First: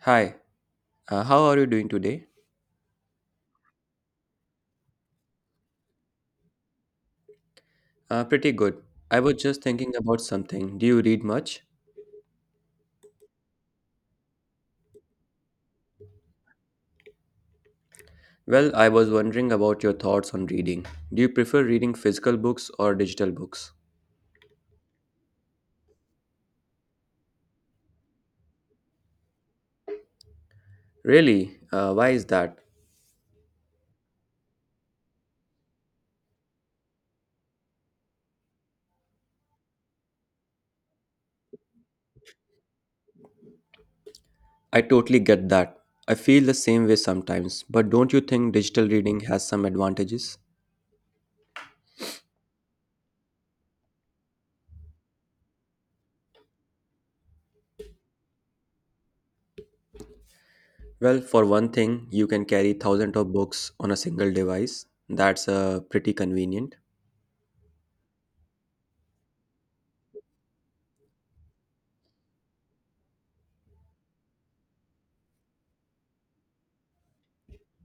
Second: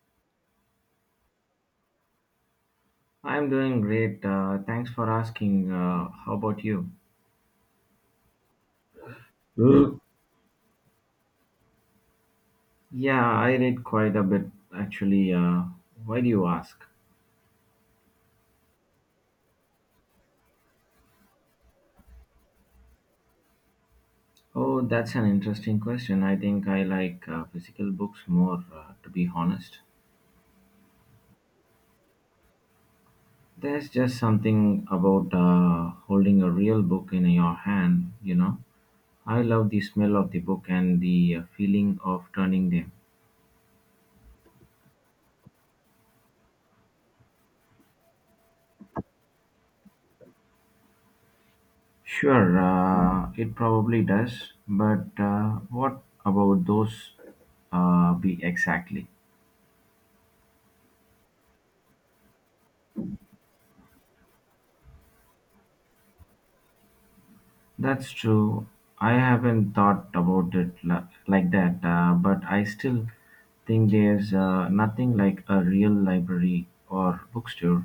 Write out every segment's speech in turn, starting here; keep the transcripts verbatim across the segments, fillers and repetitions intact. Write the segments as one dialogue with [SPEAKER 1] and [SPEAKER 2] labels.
[SPEAKER 1] Hi, uh, how are you doing today?
[SPEAKER 2] I'm doing great. Uh, thanks for asking. Uh, how about you?
[SPEAKER 1] Uh, pretty good. I was just thinking
[SPEAKER 2] Mm.
[SPEAKER 1] about something. Do you read much?
[SPEAKER 2] Yeah, I read quite a bit actually. Uh, why do you ask?
[SPEAKER 1] Well, I was wondering about your thoughts on reading. Do you prefer reading physical books or digital books?
[SPEAKER 2] Oh, that's an interesting question. I think I like uh, physical books more, uh, to be honest.
[SPEAKER 1] Really? Uh, why is that?
[SPEAKER 2] There's just something about uh, holding a real book in your hand, you know. I love the smell of the book and the uh, feeling of turning them.
[SPEAKER 1] I totally get that. I feel the same way sometimes, but don't you think digital reading has some advantages?
[SPEAKER 2] Sure, uh, it probably does, but uh, what about those uh, be exactly?
[SPEAKER 1] Well, for one thing, you can carry thousands of books on a single device. That's uh, pretty convenient.
[SPEAKER 2] That's true. I haven't thought about it la- like that, uh, but I still think there's uh, nothing like a real library or bookstore.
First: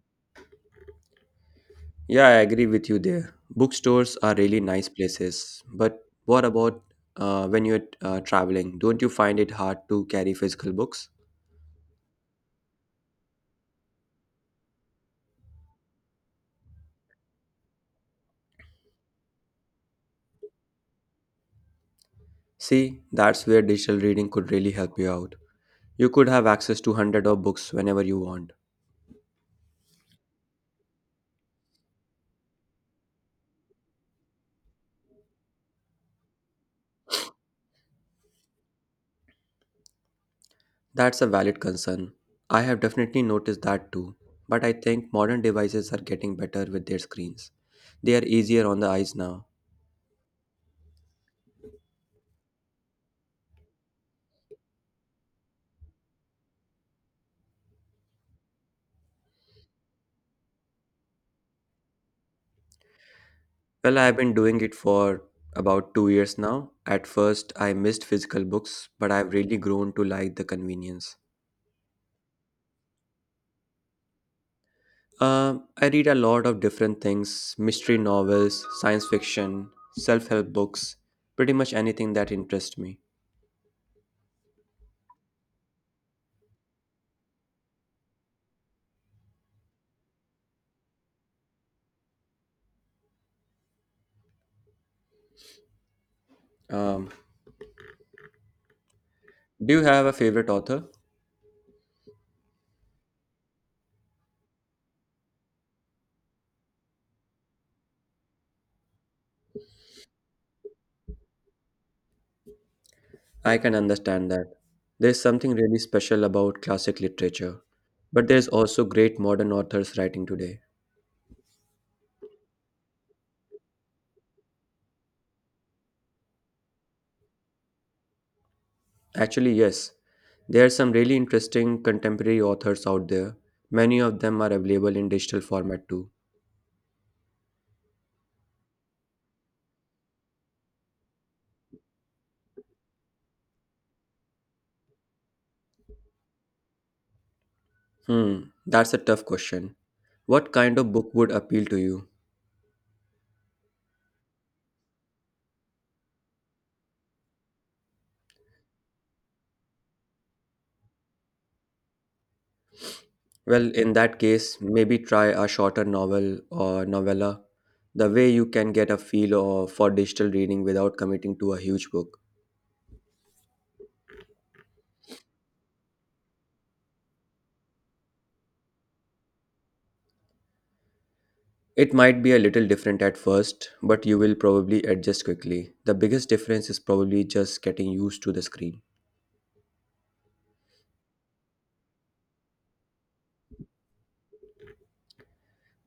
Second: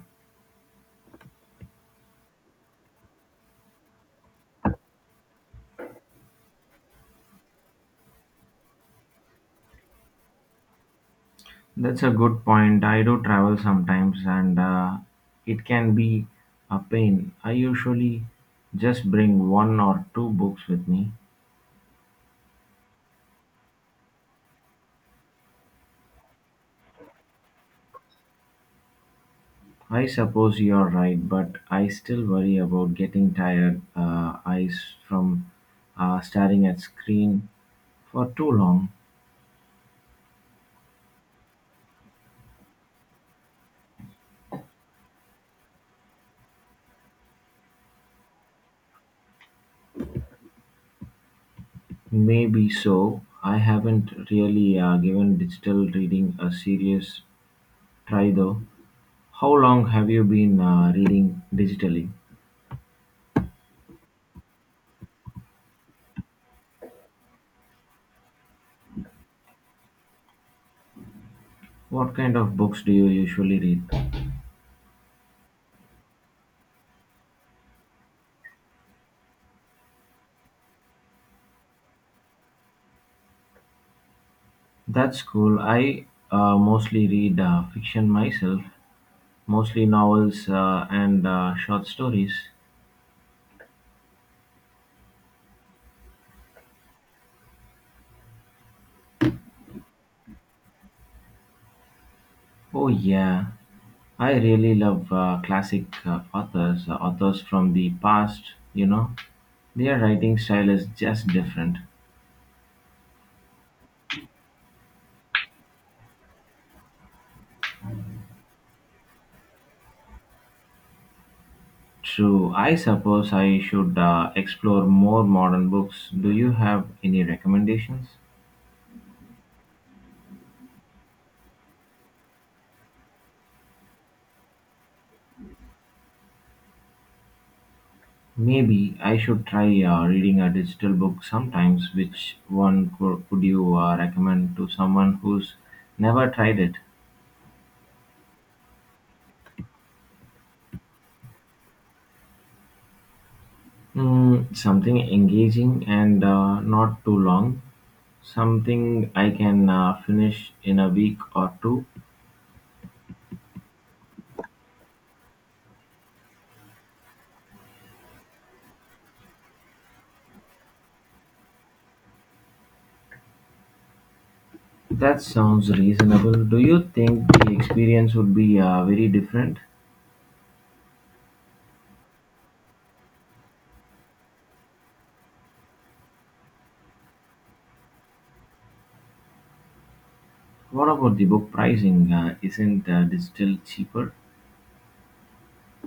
[SPEAKER 1] Yeah, I agree with you there. Bookstores are really nice places, but what about uh, when you're uh, traveling? Don't you find it hard to carry physical books?
[SPEAKER 2] That's a good point. I do travel sometimes and uh, it can be a pain. I usually just bring one or two books with me.
[SPEAKER 1] See, that's where digital reading could really help you out. You could have access to hundred of books whenever you want.
[SPEAKER 2] I suppose you're right, but I still worry about getting tired uh, eyes from uh, staring at screen for too long.
[SPEAKER 1] That's a valid concern. I have definitely noticed that too. But I think modern devices are getting better with their screens. They are easier on the eyes now.
[SPEAKER 2] Maybe so. I haven't really uh, given digital reading a serious try though. How long have you been uh, reading digitally?
[SPEAKER 1] Well, I've been doing it for about two years now. At first, I missed physical books, but I've really grown to like the convenience.
[SPEAKER 2] What kind of books do you usually read?
[SPEAKER 1] Uh, I read a lot of different things, mystery novels, science fiction, self help books, pretty much anything that interests me.
[SPEAKER 2] That's cool. I uh, mostly read uh, fiction myself, mostly novels uh, and uh, short stories.
[SPEAKER 1] Um, do you have a favorite author?
[SPEAKER 2] Oh, yeah. I really love uh, classic uh, authors, uh, authors from the past, you know. Their writing style is just different.
[SPEAKER 1] I can understand that. There's something really special about classic literature, but there's also great modern authors writing today.
[SPEAKER 2] True, I suppose I should uh, explore more modern books. Do you have any recommendations?
[SPEAKER 1] Actually, yes. There are some really interesting contemporary authors out there. Many of them are available in digital format too.
[SPEAKER 2] Maybe I should try uh, reading a digital book sometimes. Which one could, could you uh, recommend to someone who's never tried it?
[SPEAKER 1] Hmm, that's a tough question. What kind of book would appeal to you?
[SPEAKER 2] Mm, something engaging and uh, not too long. Something I can uh, finish in a week or two?
[SPEAKER 1] Well, in that case, maybe try a shorter novel or novella. The way you can get a feel of, for digital reading without committing to a huge book.
[SPEAKER 2] That sounds reasonable. Do you think the experience would be uh, very different?
[SPEAKER 1] It might be a little different at first, but you will probably adjust quickly. The biggest difference is probably just getting used to the screen.
[SPEAKER 2] What about the book pricing? Uh, isn't uh, digital cheaper?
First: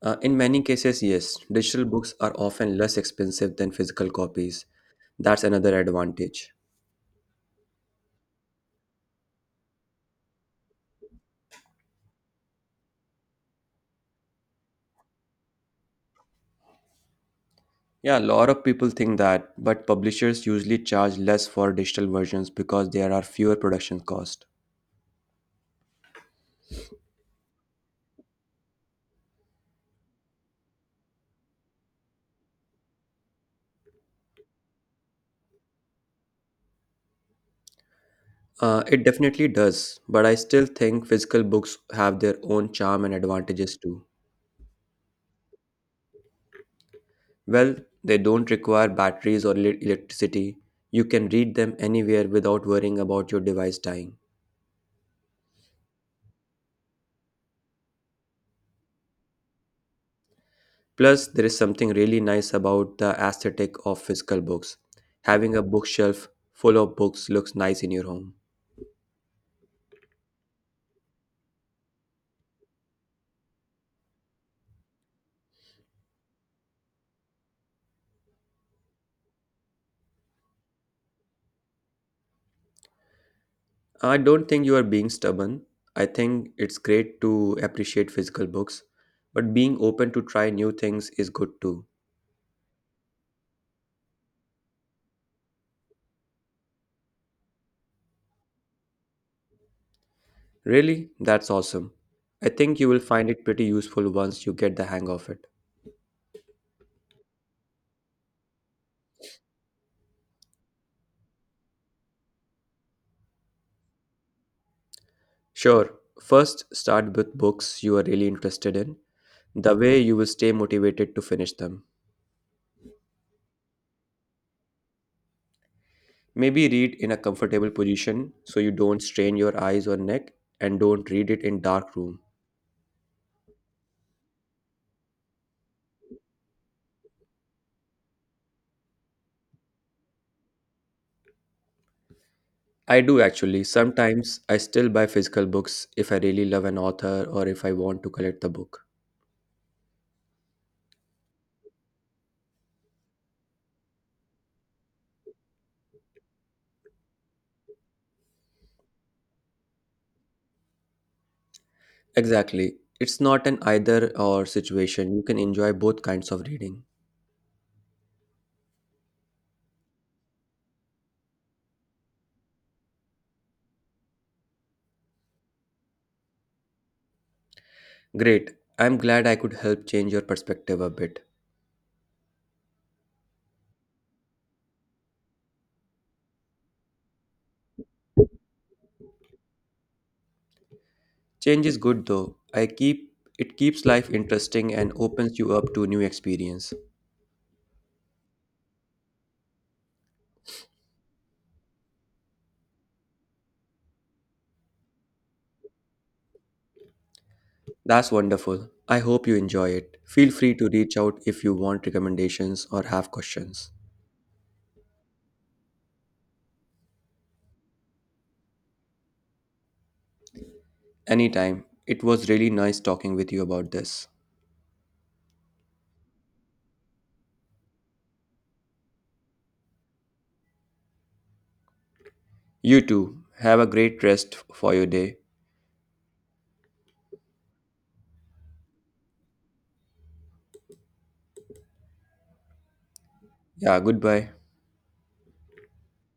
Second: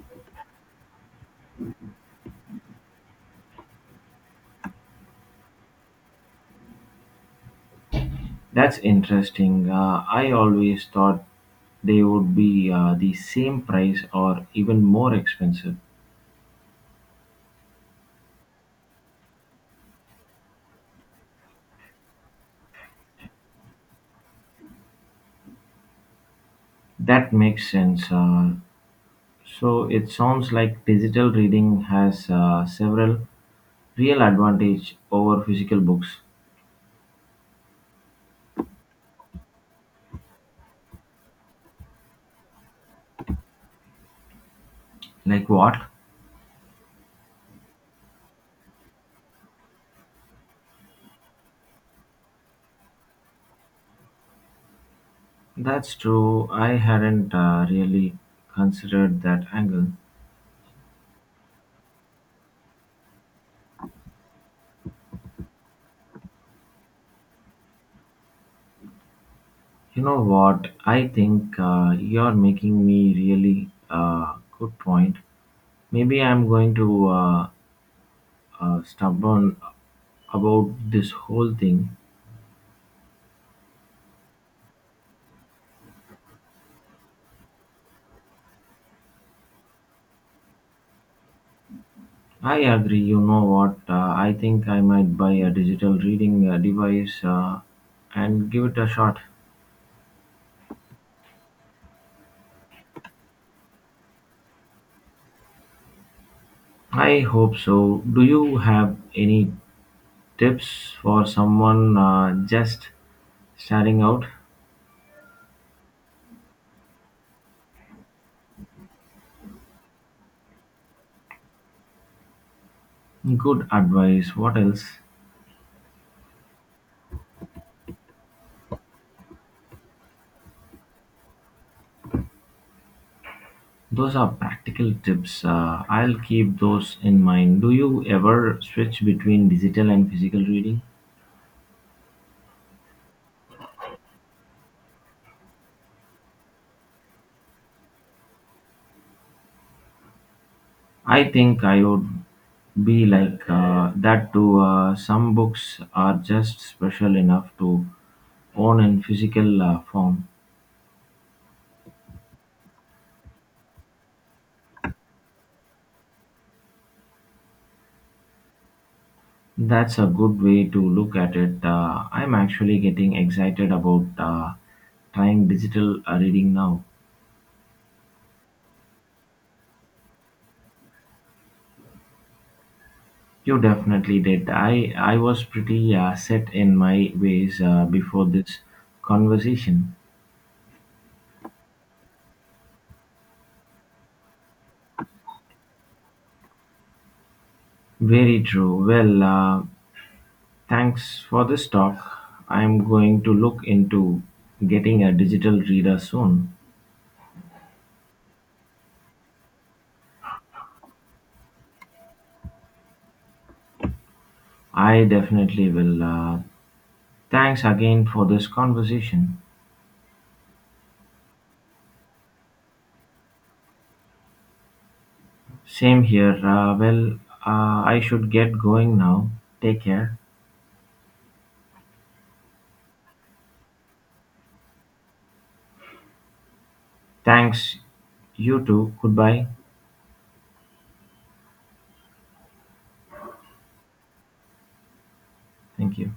[SPEAKER 1] Uh, in many cases, yes, digital books are often less expensive than physical copies. That's another advantage.
[SPEAKER 2] That's interesting. Uh, I always thought they would be uh, the same price or even more expensive.
[SPEAKER 1] Yeah, a lot of people think that, but publishers usually charge less for digital versions because there are fewer production costs.
[SPEAKER 2] That makes sense. Uh, so it sounds like digital reading has uh, several real advantage over physical books.
[SPEAKER 1] Uh, it definitely does, but I still think physical books have their own charm and advantages too.
[SPEAKER 2] Like what?
[SPEAKER 1] Well, they don't require batteries or ele- electricity. You can read them anywhere without worrying about your device dying.
[SPEAKER 2] That's true. I hadn't uh, really considered that angle.
[SPEAKER 1] Plus, there is something really nice about the aesthetic of physical books. Having a bookshelf full of books looks nice in your home.
[SPEAKER 2] You know what? I think uh, you're making me really uh, good point. Maybe I'm going to uh, uh, stubborn about this whole thing.
[SPEAKER 1] I don't think you are being stubborn. I think it's great to appreciate physical books, but being open to try new things is good too.
[SPEAKER 2] I agree. You know what? Uh, I think I might buy a digital reading uh, device uh, and give it a shot.
[SPEAKER 1] Really? That's awesome. I think you will find it pretty useful once you get the hang of it.
[SPEAKER 2] I hope so. Do you have any tips for someone uh, just starting out?
[SPEAKER 1] Sure, first start with books you are really interested in. The way you will stay motivated to finish them.
[SPEAKER 2] Good advice. What else?
[SPEAKER 1] Maybe read in a comfortable position so you don't strain your eyes or neck, and don't read it in dark room.
[SPEAKER 2] Those are practical tips. Uh, I'll keep those in mind. Do you ever switch between digital and physical reading?
[SPEAKER 1] I do actually. Sometimes I still buy physical books if I really love an author or if I want to collect the book.
[SPEAKER 2] I think I would be like uh, that too. Uh, some books are just special enough to own in physical uh, form.
[SPEAKER 1] Exactly. It's not an either or situation. You can enjoy both kinds of reading.
[SPEAKER 2] That's a good way to look at it. Uh, I'm actually getting excited about uh, trying digital uh, reading now.
[SPEAKER 1] Great. I'm glad I could help change your perspective a bit.
[SPEAKER 2] You definitely did. I, I was pretty uh, set in my ways uh, before this conversation.
[SPEAKER 1] Change is good though. I keep it keeps life interesting and opens you up to new experience.
[SPEAKER 2] Very true. Well, uh, thanks for this talk. I'm going to look into getting a digital reader soon.
[SPEAKER 1] That's wonderful. I hope you enjoy it. Feel free to reach out if you want recommendations or have questions.
[SPEAKER 2] I definitely will. Uh, thanks again for this conversation.
[SPEAKER 1] Anytime. It was really nice talking with you about this.
[SPEAKER 2] Same here. Uh, well, uh, I should get going now. Take care.
[SPEAKER 1] You too. Have a great rest for your day.
[SPEAKER 2] Thanks. You too. Goodbye.
[SPEAKER 1] Yeah, goodbye.
[SPEAKER 2] Thank you.